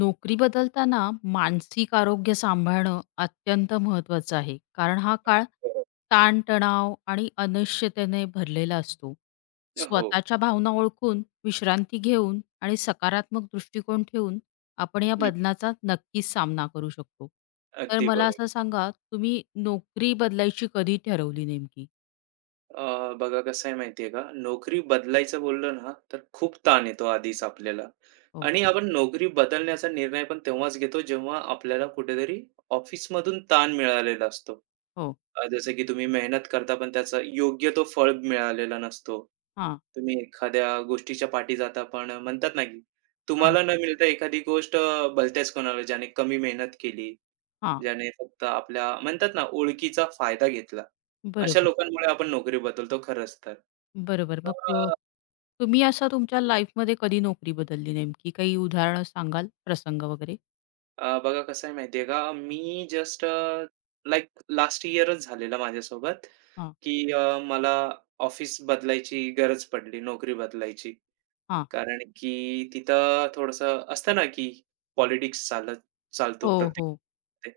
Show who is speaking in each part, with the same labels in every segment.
Speaker 1: नोकरी बदलताना मानसिक आरोग्य सांभाळणं अत्यंत महत्त्वाचं आहे कारण हा काळ ताणतणाव आणि अनिश्चिततेने भरलेला असतो.
Speaker 2: हो.
Speaker 1: स्वतःच्या भावना ओळखून विश्रांती घेऊन आणि सकारात्मक दृष्टिकोन ठेवून आपण या
Speaker 2: हं.
Speaker 1: बदलाचा नक्कीच सामना करू शकतो. तर
Speaker 2: अगदी
Speaker 1: मला
Speaker 2: बरोबर.
Speaker 1: असं सांगा, तुम्ही नोकरी बदलायची कधी ठरवली नेमकी?
Speaker 2: बघा कसं आहे माहिती का, नोकरी बदलायचं बोललं ना, तर खूप ताण येतो आधीच आपल्याला
Speaker 1: हो.
Speaker 2: आणि आपण नोकरी बदलण्याचा निर्णय पण तेव्हाच घेतो, जेव्हा आपल्याला कुठेतरी ऑफिसमधून ताण मिळालेला असतो.
Speaker 1: हो.
Speaker 2: जसं की तुम्ही मेहनत करता, पण त्याचा योग्य तो फळ मिळालेला नसतो.
Speaker 1: हां.
Speaker 2: तुम्ही एखाद्या गोष्टीच्या पाठी जाता, पण म्हणतात ना, की
Speaker 1: अ,
Speaker 2: तुम्हाला न मिळता एखादी गोष्ट भलत्याच कोणाला, ज्याने कमी मेहनत केली,
Speaker 1: हां.
Speaker 2: ज्याने फक्त आपल्या म्हणतात ना ओळखीचा फायदा घेतला. अशा
Speaker 1: बरोबर.
Speaker 2: लोकांमुळे आपण नोकरी बदलतो खरंच तर.
Speaker 1: बरोबर. मग
Speaker 2: तर अ,
Speaker 1: तुम्ही असा तुमच्या लाईफमध्ये कधी नोकरी बदलली नेमकी? काही उदाहरणं सांगाल? प्रसंग वगैरे?
Speaker 2: अ, बघा कसं आहे माहिती का? मी जस्ट लाइक लास्ट इयरच झालेलं माझ्यासोबत,
Speaker 1: हां,
Speaker 2: की मला ऑफिस बदलायची गरज पडली, नोकरी बदलायची.
Speaker 1: हां.
Speaker 2: कारण की तिथं थोडंसं असतं ना, की पॉलिटिक्स चालत चालतो
Speaker 1: हो,
Speaker 2: प्रत्येक.
Speaker 1: हो.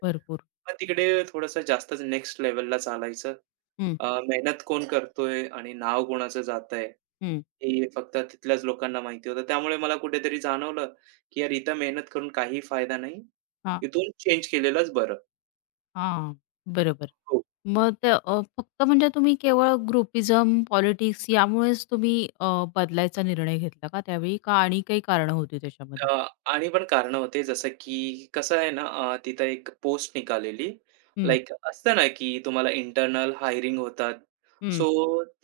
Speaker 1: भरपूर.
Speaker 2: मग तिकडे थोडंसं जास्तच नेक्स्ट लेव्हलला चालायचं.
Speaker 1: हं,
Speaker 2: मेहनत कोण करतोय आणि नाव कोणाचं जातंय,
Speaker 1: हं.
Speaker 2: हे फक्त तिथल्याच लोकांना माहिती होतं. त्यामुळे मला कुठेतरी जाणवलं, की यार इथं मेहनत करून काही फायदा नाही.
Speaker 1: हां,
Speaker 2: इथून चेंज केलेलंच बरं.
Speaker 1: हां. बरोबर.
Speaker 2: हो.
Speaker 1: मग ते फक्त म्हणजे तुम्ही केवळ ग्रुपिझम, पॉलिटिक्स यामुळेच तुम्ही अ, बदलायचा निर्णय घेतला का त्यावेळी? का आणि काही कारणं होती त्याच्यामध्ये?
Speaker 2: आणि पण कारणं होते जसं की कसं आहे ना, तिथं एक पोस्ट निघालेली.
Speaker 1: हं,
Speaker 2: लाइक असतं ना की तुम्हाला इंटर्नल हायरिंग होतात.
Speaker 1: हं,
Speaker 2: सो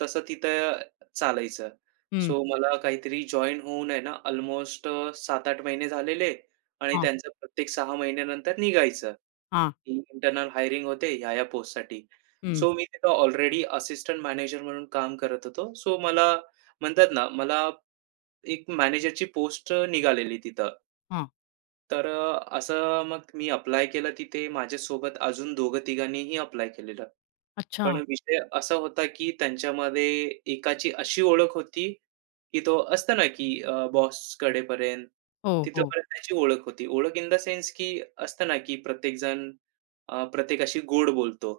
Speaker 2: तसं तिथं चालायचं.
Speaker 1: हं.
Speaker 2: सो मला काहीतरी जॉइन होऊन आहे ना अल्मोस्ट 7 महिने झालेले आणि
Speaker 1: हां,
Speaker 2: त्यांचं प्रत्येक 6 महिन्यानंतर निघायचं,
Speaker 1: हां.
Speaker 2: की इंटर्नल हायरिंग होते ह्या-ह्या पोस्टसाठी.
Speaker 1: हं,
Speaker 2: सो मी तिथं ऑलरेडी असिस्टंट मॅनेजर म्हणून काम करत होतो. सो मला म्हणतात ना, मला एक मॅनेजरची पोस्ट निघालेली तिथं.
Speaker 1: हां.
Speaker 2: असं मग मी अप्लाय केलं, तिथे माझ्यासोबत अजून दोघं-तिघांनीही अप्लाय केलेलं.
Speaker 1: अच्छा.
Speaker 2: पण विषय असा होता, की त्यांच्यामध्ये एकाची अशी ओळख होती, की तो असतो ना, की बॉसकडेपर्यंत
Speaker 1: हो, हो.
Speaker 2: तिथपर्यंत त्याची ओळख होती. ओळख इन द सेन्स, की असतं ना, की प्रत्येकजण प्रत्येकाशी गोड बोलतो.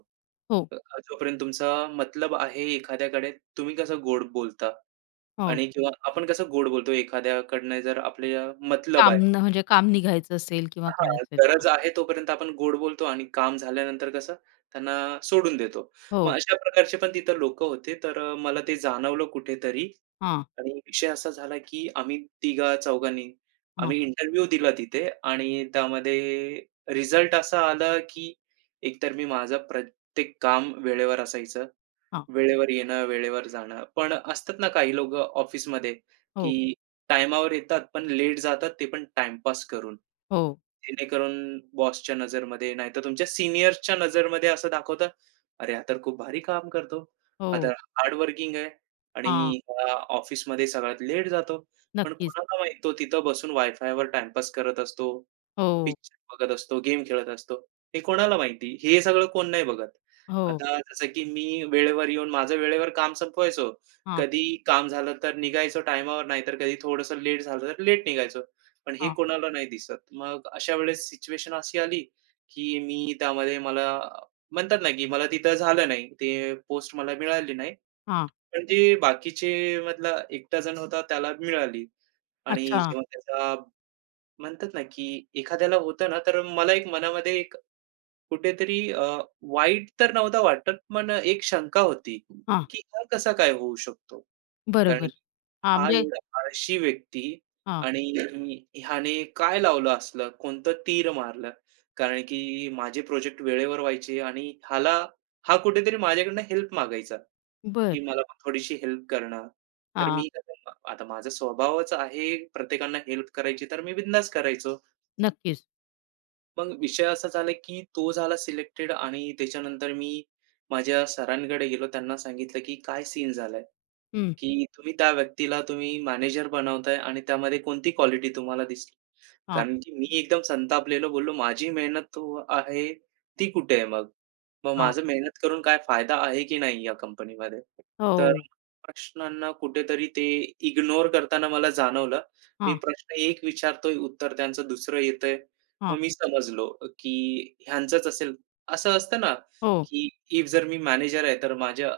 Speaker 1: हो,
Speaker 2: अ, जोपर्यंत तुमचा मतलब आहे एखाद्याकडे, तुम्ही कसं गोड बोलता
Speaker 1: हो.
Speaker 2: आणि किंवा आपण कसं गोड बोलतो एखाद्याकडनं जर आपल्याला मतलब आहे.
Speaker 1: म्हणजे काम निघायचं असेल किंवा
Speaker 2: हां,
Speaker 1: काय असेल. हां.
Speaker 2: गरज आहे तोपर्यंत आपण गोड बोलतो आणि काम झाल्यानंतर कसं त्यांना सोडून देतो. मग
Speaker 1: हो.
Speaker 2: अशा प्रकारचे पण तिथं लोकं होते. मला ते जाणवलं कुठेतरी
Speaker 1: हां.
Speaker 2: आणि विषय असा झाला, की आम्ही तिघा-चौघांनी
Speaker 1: हां,
Speaker 2: आम्ही इंटरव्ह्यू दिला तिथे आणि त्यामध्ये रिझल्ट असा आला, की एकतर मी माझं प्रत्येक काम वेळेवर असायचं.
Speaker 1: हां.
Speaker 2: वेळेवर येणं, वेळेवर जाणं. पण असतात ना काही लोकं ऑफिसमध्ये,
Speaker 1: हो,
Speaker 2: की टायमावर येतात, पण लेट जातात ते पण टाईमपास करून.
Speaker 1: हो,
Speaker 2: जेणेकरून बॉसच्या नजरमध्ये, नाहीतर तुमच्या सीनियर्सच्या नजरमध्ये असं दाखवतात, "अरे, हा तर खूप भारी काम करतो. हा तर
Speaker 1: हो.
Speaker 2: हार्ड वर्किंग आहे आणि
Speaker 1: हां,
Speaker 2: हा ऑफिसमध्ये सगळ्यात लेट जातो." पण
Speaker 1: नक्कीच.
Speaker 2: कोणाला माहीत तो तिथं बसून वायफायवर टाईमपास करत असतो.
Speaker 1: हो,
Speaker 2: पिक्चर बघत असतो, गेम खेळत असतो. हे कोणाला माहिती? हे सगळं कोण नाही बघत.
Speaker 1: हो.
Speaker 2: आता जसं की मी वेळेवर येऊन माझं वेळेवर काम संपवायचो.
Speaker 1: हां,
Speaker 2: कधी काम झालं तर निघायचो टायमावर, नाहीतर कधी थोडंसं लेट झालं तर लेट निघायचो. पण हे
Speaker 1: हां,
Speaker 2: कोणाला नाही दिसत. मग अशा वेळेस सिच्युएशन अशी आली, की मी त्यामध्ये मला म्हणतात ना, की मला तिथं झालं नाही. ते पोस्ट मला मिळाली नाही.
Speaker 1: हां.
Speaker 2: पण जे बाकीचे मधला एकटा जण होता त्याला मिळाली आणि
Speaker 1: अच्छा.
Speaker 2: जेव्हा त्याचा म्हणतात ना, की एखाद्याला होतं ना, तर मला एक मनामध्ये एक कुठेतरी वाईट तर नव्हता वाटत, पण एक शंका होती,
Speaker 1: हां,
Speaker 2: की हा कसा काय होऊ शकतो? कारण
Speaker 1: बरोबर.
Speaker 2: की
Speaker 1: हां,
Speaker 2: हा
Speaker 1: म्हणजे
Speaker 2: एवढा आळशी व्यक्ती
Speaker 1: हां,
Speaker 2: आणि ह्याने काय लावलं असलं? कोणतं तीर मारलं? कारण की माझे प्रोजेक्ट वेळेवर व्हायचे आणि ह्याला, हा कुठेतरी माझ्याकडनं हेल्प मागायचा,
Speaker 1: बरं.
Speaker 2: की मला पण थोडीशी हेल्प कर. तर
Speaker 1: हां,
Speaker 2: मी कसं, आता माझा स्वभावच आहे प्रत्येकांना हेल्प करायची, तर मी बिंदास करायचो.
Speaker 1: नक्कीच.
Speaker 2: मग विषय असा झाला, की तो झाला सिलेक्टेड आणि त्याच्यानंतर मी माझ्या सरांकडे गेलो. त्यांना सांगितलं, की काय सीन झालाय?
Speaker 1: हं.
Speaker 2: की तुम्ही त्या व्यक्तीला तुम्ही मॅनेजर बनवताय आणि त्यामध्ये कोणती क्वालिटी तुम्हाला दिसली?
Speaker 1: हां,
Speaker 2: कारण की मी एकदम संतापलेलो बोललो, "माझी मेहनत तो आहे, ती कुठे आहे मग? मग
Speaker 1: हां.
Speaker 2: माझं मेहनत करून काय फायदा आहे की नाही या कंपनीमध्ये?" तर
Speaker 1: हो.
Speaker 2: प्रश्नांना कुठेतरी ते इग्नोर करताना मला जाणवलं. मी
Speaker 1: हां,
Speaker 2: प्रश्न एक विचारतोय, उत्तर त्यांचं दुसरं येतंय.
Speaker 1: हां.
Speaker 2: मग मी समजलो की ह्यांचंच असेल. असं असतं ना,
Speaker 1: हो,
Speaker 2: की इफ जर मी मॅनेजर आहे, तर माझ्या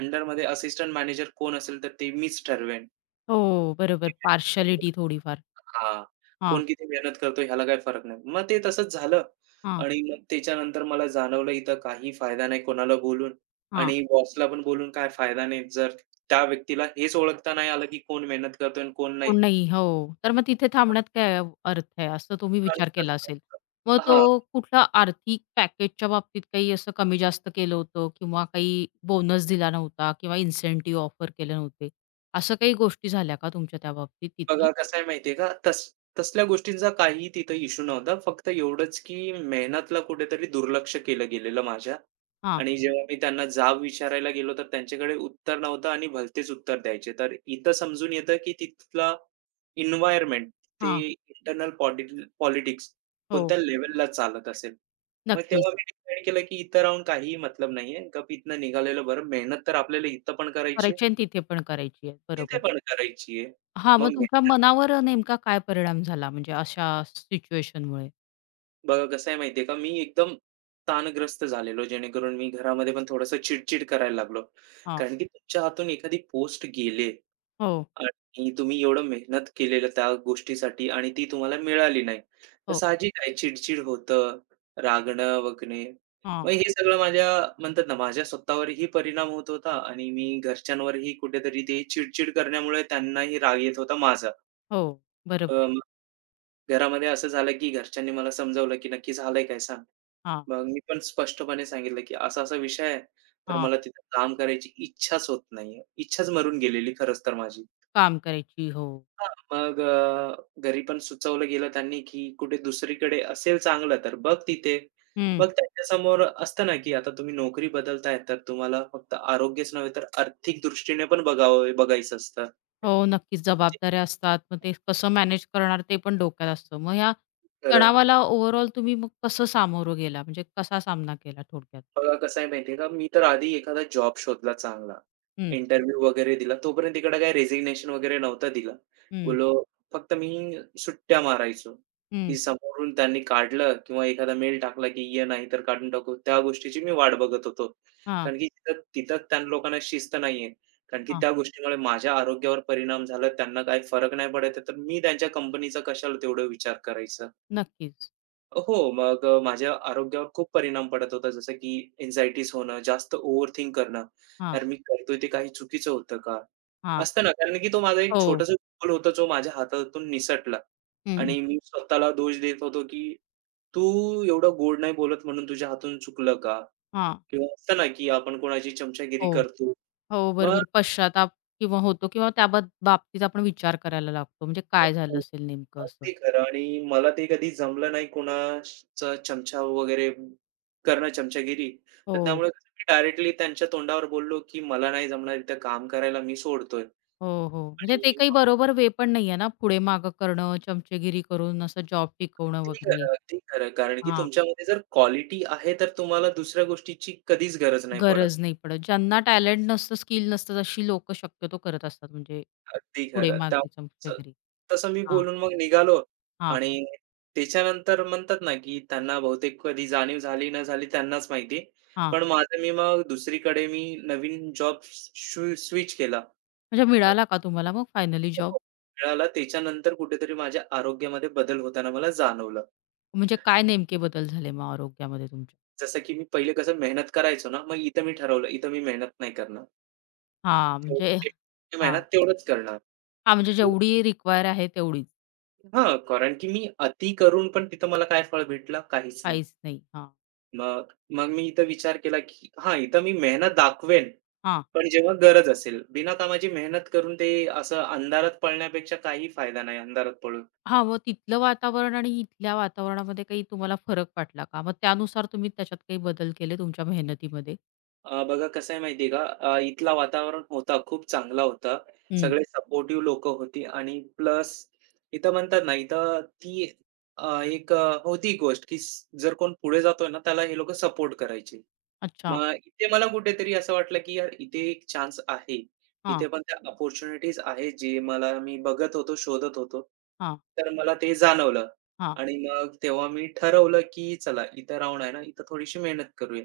Speaker 2: अंडरमध्ये असिस्टंट मॅनेजर कोण असेल तर ते मीच ठरवेन.
Speaker 1: हो. बरोबर. पार्शालिटी थोडीफार.
Speaker 2: हां.
Speaker 1: हां,
Speaker 2: कोण किती मेहनत करतो ह्याला काही फरक नाही. मग ते तसंच झालं
Speaker 1: हां,
Speaker 2: आणि मग त्याच्यानंतर मला जाणवलं इथं काही फायदा नाही कोणाला बोलून
Speaker 1: हां.
Speaker 2: आणि बॉसला पण बोलून काय फायदा नाही. जर त्या व्यक्तीला हेच ओळखता नाही आलं, की कोण मेहनत करतोय आणि कोण नाही.
Speaker 1: हो, नाही. हो. तर मग तिथे थांबण्यात काय अर्थ आहे, असं तुम्ही
Speaker 2: आणि
Speaker 1: विचार केला
Speaker 2: तसं,
Speaker 1: असेल. मग तो
Speaker 2: हा
Speaker 1: कुठला आर्थिक पॅकेजच्या बाबतीत काही असं कमी जास्त केलं होतं किंवा काही बोनस दिला नव्हता किंवा इन्सेंटिव्ह ऑफर केले नव्हते. असं काही गोष्टी झाल्या का तुमच्या त्या बाबतीत तिथे?
Speaker 2: बघा कसं आहे माहिती का, तसल्या गोष्टींचा काही तिथं इश्यू नव्हता. फक्त एवढंच की मेहनतला कुठेतरी दुर्लक्ष केलं गेलेलं माझ्या
Speaker 1: हां,
Speaker 2: आणि जेव्हा मी त्यांना जाब विचारायला गेलो, तर त्यांच्याकडे उत्तर नव्हतं आणि भलतेच उत्तर द्यायचे. तर इथं समजून येतं की तिथला एन्व्हायर्नमेंट ते
Speaker 1: हां.
Speaker 2: इंटरनल पॉलिट पॉलिटिक्स
Speaker 1: हो,
Speaker 2: कोणत्या लेव्हलला चालत असेल. मग
Speaker 1: नक्कीच.
Speaker 2: तेव्हा मी डिसाईड केलं की इथं राहून काहीही मतलब नाहीये. गप इथनं निघालेलं बरं. मेहनत तर आपल्याला इथं पण करायची आहे,
Speaker 1: करायची आणि तिथे पण करायची आहे.
Speaker 2: तिथे
Speaker 1: बरोबर.
Speaker 2: पण करायची आहे.
Speaker 1: हां, मग
Speaker 2: मग
Speaker 1: तुमच्या
Speaker 2: मेहनत
Speaker 1: मनावर नेमका काय परिणाम झाला म्हणजे अशा सिच्युएशनमुळे?
Speaker 2: बघा कसं आहे माहितीये का, मी एकदम ताणग्रस्त झालेलो, जेणेकरून मी घरामध्ये पण थोडंसं चिड-चिड करायला लागलो.
Speaker 1: हां.
Speaker 2: कारण की तुमच्या हातून एखादी पोस्ट गेले
Speaker 1: हो,
Speaker 2: आणि तुम्ही एवढं मेहनत केलेलं त्या गोष्टीसाठी आणि ती तुम्हाला मिळाली नाही. तर
Speaker 1: हो.
Speaker 2: साहजिक आहे चिड होतं, रागणं वगैरे. मग
Speaker 1: हां.
Speaker 2: हे सगळं माझ्या म्हणतात ना, माझ्या स्वतःवरही परिणाम होत होता आणि मी घरच्यांवरही कुठेतरी ते चिड करण्यामुळे त्यांनाही राग येत होता माझा.
Speaker 1: हो, बरोबर
Speaker 2: मग
Speaker 1: आहे.
Speaker 2: घरामध्ये असं झालं की घरच्यांनी मला समजावलं, की "नक्की झालंय काय सांग?"
Speaker 1: हां,
Speaker 2: मग मी पण स्पष्टपणे सांगितलं, की असा-असा विषय आहे, तर
Speaker 1: हां.
Speaker 2: मला तिथं काम करायची इच्छाच होत नाहीये. इच्छाच मरून गेलेली खरंच तर माझी.
Speaker 1: काम करायची. हो.
Speaker 2: हां. मग घरी पण सुचवलं गेलं त्यांनी, की कुठे दुसरीकडे असेल चांगलं तर बघ तिथे.
Speaker 1: हं.
Speaker 2: मग त्यांच्यासमोर असतं ना, की आता तुम्ही नोकरी बदलताय तर तुम्हाला फक्त आरोग्यच नव्हे तर आर्थिक दृष्टीने पण बघायचं असतं.
Speaker 1: हो, नक्कीच जबाबदाऱ्या असतात. मग ते कसं मॅनेज करणार ते पण डोक्यात असतं. मग ह्या
Speaker 2: खरं.
Speaker 1: तणावाला ओव्हरऑल तुम्ही मग कसं सामोरं गेला? म्हणजे कसा सामना केला थोडक्यात?
Speaker 2: बघा कसं आहे माहिती का, मी तर आधी एखादा जॉब शोधला चांगला.
Speaker 1: हं,
Speaker 2: इंटरव्ह्यू वगैरे दिला. तोपर्यंत इकडे काही रेझिग्नेशन वगैरे नव्हतं दिलं.
Speaker 1: हं,
Speaker 2: बोलो फक्त मी सुट्ट्या मारायचो, की
Speaker 1: हं.
Speaker 2: समोरून त्यांनी काढलं किंवा एखादा मेल टाकला, की "ये नाहीतर काढून टाकू." त्या गोष्टीची मी वाट बघत होतो.
Speaker 1: हां,
Speaker 2: कारण की तिथं तिथं त्या लोकांना शिस्त नाहीये. कारण की
Speaker 1: हां.
Speaker 2: त्या गोष्टीमुळे माझ्या आरोग्यावर परिणाम झाला. त्यांना काही फरक नाही पडत आहे, तर मी त्यांच्या कंपनीचा कशाला तेवढं विचार करायचा?
Speaker 1: नक्कीच.
Speaker 2: हो, मग माझ्या आरोग्यावर खूप परिणाम पडत होता. जसं की एन्झायटीज होणं, जास्त ओव्हरथिंक करणं.
Speaker 1: हां,
Speaker 2: यार मी करतोय ते काही चुकीचं होतं का?
Speaker 1: हां.
Speaker 2: असतं ना, कारण की तो माझा एक
Speaker 1: हो.
Speaker 2: छोटासा गोल होता जो माझ्या हातातून निसटला
Speaker 1: हं.
Speaker 2: आणि मी स्वतःला दोष देत होतो की तू एवढं गोड नाही बोलत म्हणून तुझ्या हातून चुकलं का?
Speaker 1: हां.
Speaker 2: किंवा असतं ना, की आपण कोणाची चमचागिरी
Speaker 1: हो.
Speaker 2: करतो.
Speaker 1: हो, बरोबर. पश्चाताप किंवा होतो किंवा त्या बाबतीत आपण विचार करायला लागतो. म्हणजे काय झालं
Speaker 2: मग
Speaker 1: असेल नेमकं असं?
Speaker 2: अगदी खरं आणि मला ते कधी जमलं नाही कोणाचा चमचा वगैरे करणं, चमचागिरी. तर
Speaker 1: हो.
Speaker 2: त्यामुळे कसं मी डायरेक्टली त्यांच्या तोंडावर बोललो, की "मला नाही जमणार इथं काम करायला, मी सोडतोय."
Speaker 1: हो, हो. म्हणजे ते
Speaker 2: आणि
Speaker 1: काही
Speaker 2: मग
Speaker 1: बरोबर वे पण नाहीये ना, पुढे मागं करणं, चमचेगिरी करून असं जॉब टिकवणं
Speaker 2: ते
Speaker 1: वगैरे.
Speaker 2: खरं, अगदी खरं. कारण की
Speaker 1: हां.
Speaker 2: तुमच्यामध्ये जर क्वालिटी आहे, तर तुम्हाला दुसऱ्या गोष्टीची कधीच गरज नाही पडत.
Speaker 1: गरज नाही पडत. ज्यांना टॅलेंट नसतं, स्किल नसतं, अशी लोकं शक्यतो करत असतात म्हणजे
Speaker 2: अगदी खरं. त्या
Speaker 1: पुढे-मागे
Speaker 2: तसं
Speaker 1: वगैरे.
Speaker 2: तसं मी
Speaker 1: हां,
Speaker 2: बोलून मग निघालो
Speaker 1: हां,
Speaker 2: आणि त्याच्यानंतर म्हणतात ना, की त्यांना बहुतेक कधी जाणीव झाली न झाली त्यांनाच माहिती.
Speaker 1: हां.
Speaker 2: पण माझं मी मग दुसरीकडे मी नवीन जॉब स्विच केला
Speaker 1: म्हणजे
Speaker 2: आणि
Speaker 1: मिळाला का तुम्हाला मग फायनली जॉब?
Speaker 2: तो मिळाला त्याच्यानंतर कुठेतरी माझ्या आरोग्यामध्ये बदल होताना मला जाणवलं.
Speaker 1: म्हणजे काय नेमके बदल झाले मग आरोग्यामध्ये तुमच्या?
Speaker 2: जसं की मी पहिले कसं मेहनत करायचो ना, मग इथं मी ठरवलं, इथं मी मेहनत नाही करणार.
Speaker 1: हां, म्हणजे
Speaker 2: जेवढी
Speaker 1: हां.
Speaker 2: मेहनत तेवढंच करणार.
Speaker 1: हां, म्हणजे जेवढी रिक्वायर आहे तेवढीच,
Speaker 2: हां, कारण की मी अति करून पण तिथं मला काय फळ भेटलं? काहीच नाही.
Speaker 1: काहीच नाही. हां,
Speaker 2: मग मग मी इथं विचार केला, की हां, इथं मी मेहनत दाखवेन,
Speaker 1: हां.
Speaker 2: पण जेव्हा गरज असेल. बिनकामाची मेहनत करून ते असं अंधारात पळण्यापेक्षा काही फायदा नाही अंधारात पळून.
Speaker 1: हां, मग तिथलं वातावरण आणि इथल्या वातावरणामध्ये काही तुम्हाला फरक वाटला का? मग त्यानुसार तुम्ही त्याच्यात काही बदल केले तुमच्या मेहनतीमध्ये?
Speaker 2: बघा कसं आहे माहिती आहे का? इथला वातावरण होता, खूप चांगला होता.
Speaker 1: हं.
Speaker 2: सगळे सपोर्टिव्ह लोकं होती आणि प्लस इथं म्हणतात ना, इथं ती अ, एक अ, होती गोष्ट, की जर कोण पुढे जातोय ना, त्याला हे लोकं सपोर्ट करायचे.
Speaker 1: अच्छा.
Speaker 2: मग इथे मला कुठेतरी असं वाटलं, की यार इथे एक चान्स आहे. इथे
Speaker 1: हां,
Speaker 2: पण त्या अपॉर्च्युनिटीज आहेत, जे मला मी बघत होतो, शोधत होतो.
Speaker 1: हां,
Speaker 2: तर मला ते जाणवलं
Speaker 1: हां.
Speaker 2: आणि मग तेव्हा मी ठरवलं, की चला इथं राहून आहे ना, इथं थोडीशी मेहनत करूया.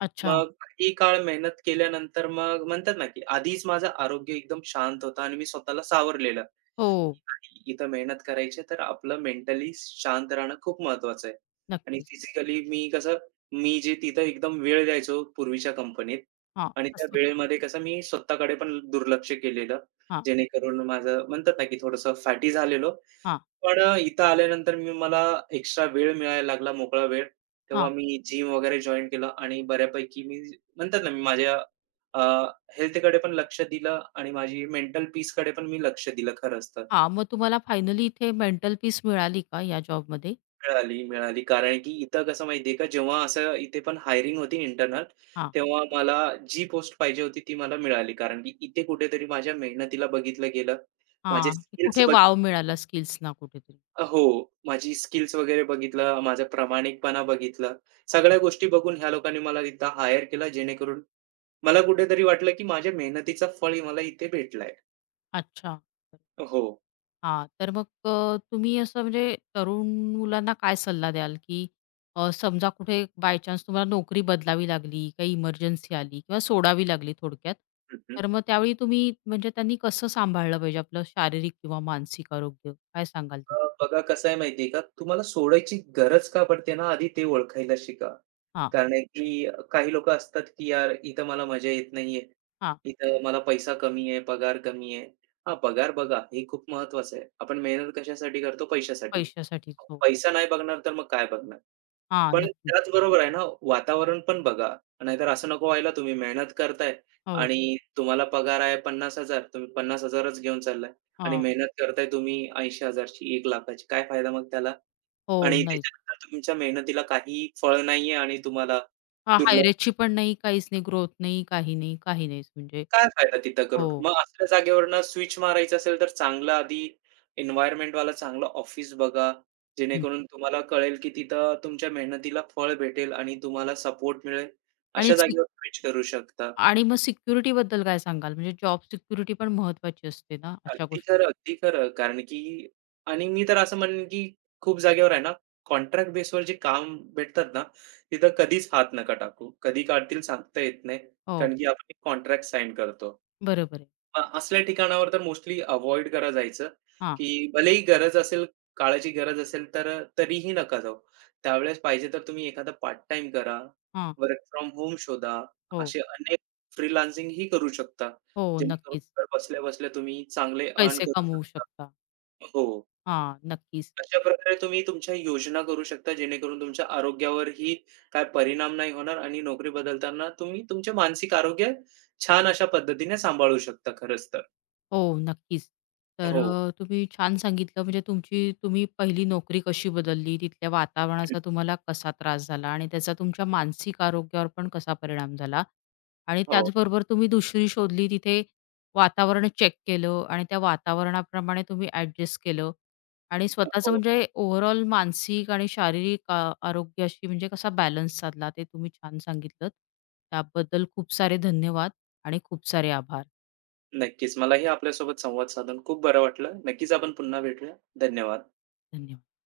Speaker 1: अच्छा.
Speaker 2: मग काही काळ मेहनत केल्यानंतर मग म्हणतात ना, की आधीच माझं आरोग्य एकदम शांत होतं आणि मी स्वतःला सावरलेलं.
Speaker 1: हो,
Speaker 2: इथं मेहनत करायची आहे, तर आपलं मेंटली शांत राहणं खूप महत्वाचं आहे. आणि
Speaker 1: नक्कीच.
Speaker 2: फिजिकली मी कसं मी जे तिथं एकदम वेळ द्यायचो पूर्वीच्या कंपनीत
Speaker 1: हां,
Speaker 2: आणि त्या
Speaker 1: असं.
Speaker 2: वेळेमध्ये कसं मी स्वतःकडे पण दुर्लक्ष केलेलं.
Speaker 1: हां,
Speaker 2: जेणेकरून माझं म्हणतात ना, की थोडंसं फॅटी झालेलो.
Speaker 1: हां,
Speaker 2: पण इथं आल्यानंतर मी मला एक्स्ट्रा वेळ मिळायला लागला, मोकळा वेळ. तेव्हा
Speaker 1: हां,
Speaker 2: मी जिम वगैरे जॉइन केलं आणि बऱ्यापैकी मी म्हणतात ना, मी माझ्या हेल्थकडे पण लक्ष दिलं आणि माझी मेंटल पीसकडे पण मी लक्ष दिलं खरंच तर.
Speaker 1: हां. मग तुम्हाला फायनली इथे मेंटल पीस मिळाली का या जॉबमध्ये?
Speaker 2: मिळाली, मिळाली. कारण की इथं कसं माहिती आहे का, जेव्हा असं इथे पण हायरिंग होती इंटरनल,
Speaker 1: हां,
Speaker 2: तेव्हा मला जी पोस्ट पाहिजे होती ती मला मिळाली. कारण की इथे कुठेतरी माझ्या मेहनतीला बघितलं गेलं. माझे
Speaker 1: हां.
Speaker 2: स्किल्स
Speaker 1: कुठे
Speaker 2: बघ
Speaker 1: वाव मिळाला स्किल्सना कुठेतरी.
Speaker 2: हो, माझी स्किल्स वगैरे बघितलं, माझा प्रामाणिकपणा बघितला. सगळ्या गोष्टी बघून ह्या लोकांनी मला इथं हायर केलं, जेणेकरून मला कुठेतरी वाटलं, की माझ्या मेहनतीचा फळ मला इथे भेटलाय.
Speaker 1: अच्छा.
Speaker 2: हो.
Speaker 1: हां, तर मग तुम्ही असं म्हणजे तरुण मुलांना काय सल्ला द्याल, की समजा कुठे बाय चान्स तुम्हाला नोकरी बदलावी लागली, काही इमर्जन्सी आली किंवा सोडावी लागली थोडक्यात,
Speaker 2: हं,
Speaker 1: तर मग त्यावेळी तुम्ही म्हणजे त्यांनी कसं सांभाळलं पाहिजे आपलं शारीरिक किंवा मानसिक आरोग्य? काय सांगाल त्याबद्दल?
Speaker 2: बघा कसं आहे माहिती आहे का, तुम्हाला सोडायची गरज का पडते ना, आधी ते ओळखायला शिका. कारण आहे की काही लोकं असतात की यार इथं मला मजा येत नाहीये.
Speaker 1: हां.
Speaker 2: इथं मला पैसा कमी आहे, पगार कमी आहे. हां, पगार बघा हे खूप महत्त्वाचं आहे. आपण मेहनत कशासाठी करतो? पैशासाठी.
Speaker 1: पैशासाठीच. हो.
Speaker 2: पैसा नाही बघणार तर मग काय बघणार?
Speaker 1: हां,
Speaker 2: पण
Speaker 1: नक्कीच.
Speaker 2: त्याचबरोबर आहे ना, वातावरण पण बघा. नाहीतर असं नको व्हायला, तुम्ही मेहनत करताय
Speaker 1: हो,
Speaker 2: आणि तुम्हाला पगार आहे 50,000, तुम्ही 50,000च घेऊन चाललाय आणि
Speaker 1: हां.
Speaker 2: मेहनत करताय तुम्ही 80,000 ची, 1,00,000 ची. काय फायदा मग त्याला?
Speaker 1: हो,
Speaker 2: आणि
Speaker 1: नाहीच.
Speaker 2: त्याच्यानंतर तुमच्या मेहनतीला काही फळ नाहीये आणि तुम्हाला
Speaker 1: हां,
Speaker 2: दुर्लक्ष.
Speaker 1: हायरेजची पण नाही, काहीच नाही, ग्रोथ नाही, काही नाही, काही नाहीच म्हणजे
Speaker 2: काय फायदा तिथं
Speaker 1: हो.
Speaker 2: करून? मग असल्या जागेवरनं स्विच मारायचं असेल तर चांगलं आधी एन्व्हायर्नमेंटवाला चांगलं ऑफिस बघा,
Speaker 1: हं.
Speaker 2: जेणेकरून तुम्हाला कळेल की तिथं तुमच्या मेहनतीला फळ भेटेल आणि तुम्हाला सपोर्ट मिळेल.
Speaker 1: आणि
Speaker 2: अशा
Speaker 1: सिक
Speaker 2: जागेवर स्विच करू शकता.
Speaker 1: आणि मग सिक्युरिटीबद्दल काय सांगाल? म्हणजे जॉब सिक्युरिटी पण महत्वाची असते ना अशा
Speaker 2: अगदी
Speaker 1: गोष्टी?
Speaker 2: खरं, अगदी खरं. कारण की आणि मी तर असं म्हणेन की खूप जागेवर आहे ना, कॉन्ट्रॅक्ट बेसवर जे काम भेटतात ना, तिथं कधीच हात नका टाकू. कधी काढतील सांगता येत नाही.
Speaker 1: हो,
Speaker 2: कारण की आपण कॉन्ट्रॅक्ट साइन करतो.
Speaker 1: बरोबर आहे.
Speaker 2: असल्या ठिकाणावर तर मोस्टली अव्हॉइड करा जायचं,
Speaker 1: हां,
Speaker 2: की भलेही गरज असेल, काळाची गरज असेल तर तरीही नका जाऊ. त्यावेळेस पाहिजे तर तुम्ही एखादा पार्ट टाइम करा,
Speaker 1: हां.
Speaker 2: वर्क फ्रॉम होम शोधा.
Speaker 1: हो,
Speaker 2: असे अनेक फ्रीलान्सिंग ही करू शकता.
Speaker 1: हो,
Speaker 2: जेणेकरून
Speaker 1: नक्कीच.
Speaker 2: घर बसल्या-बसल्या तुम्ही चांगले अर्न
Speaker 1: पैसे
Speaker 2: करू
Speaker 1: कमवू
Speaker 2: शकता.
Speaker 1: शकता.
Speaker 2: हो.
Speaker 1: हा नक्कीच.
Speaker 2: अशा प्रकारे तुम्ही तुमच्या योजना करू शकता, जेणेकरून तुमच्या आरोग्यावरही काय परिणाम नाही होणार आणि नोकरी बदलताना तुम्ही तुमचे मानसिक आरोग्य छान अशा पद्धतीने सांभाळू शकता खरंच तर.
Speaker 1: हो, नक्कीच. तर
Speaker 2: हो.
Speaker 1: तुम्ही छान सांगितलं म्हणजे तुमची तुम्ही पहिली नोकरी कशी बदलली, तिथल्या वातावरणाचा तुम्हाला कसा त्रास झाला आणि त्याचा तुमच्या मानसिक आरोग्यावर पण कसा परिणाम झाला आणि
Speaker 2: हो,
Speaker 1: त्याचबरोबर तुम्ही दुसरी शोधली, तिथे वातावरण चेक केलं आणि त्या वातावरणाप्रमाणे तुम्ही ॲडजस्ट केलं आणि स्वतःचं
Speaker 2: हो.
Speaker 1: म्हणजे ओव्हरऑल मानसिक आणि शारीरिक आरोग्याशी म्हणजे कसा बॅलन्स साधला ते तुम्ही छान सांगितलंत. त्याबद्दल खूप सारे धन्यवाद आणि खूप सारे आभार.
Speaker 2: नक्कीच. मलाही आपल्यासोबत संवाद साधून खूप बरं वाटलं. नक्कीच आपण पुन्हा भेटूया. धन्यवाद.
Speaker 1: धन्यवाद.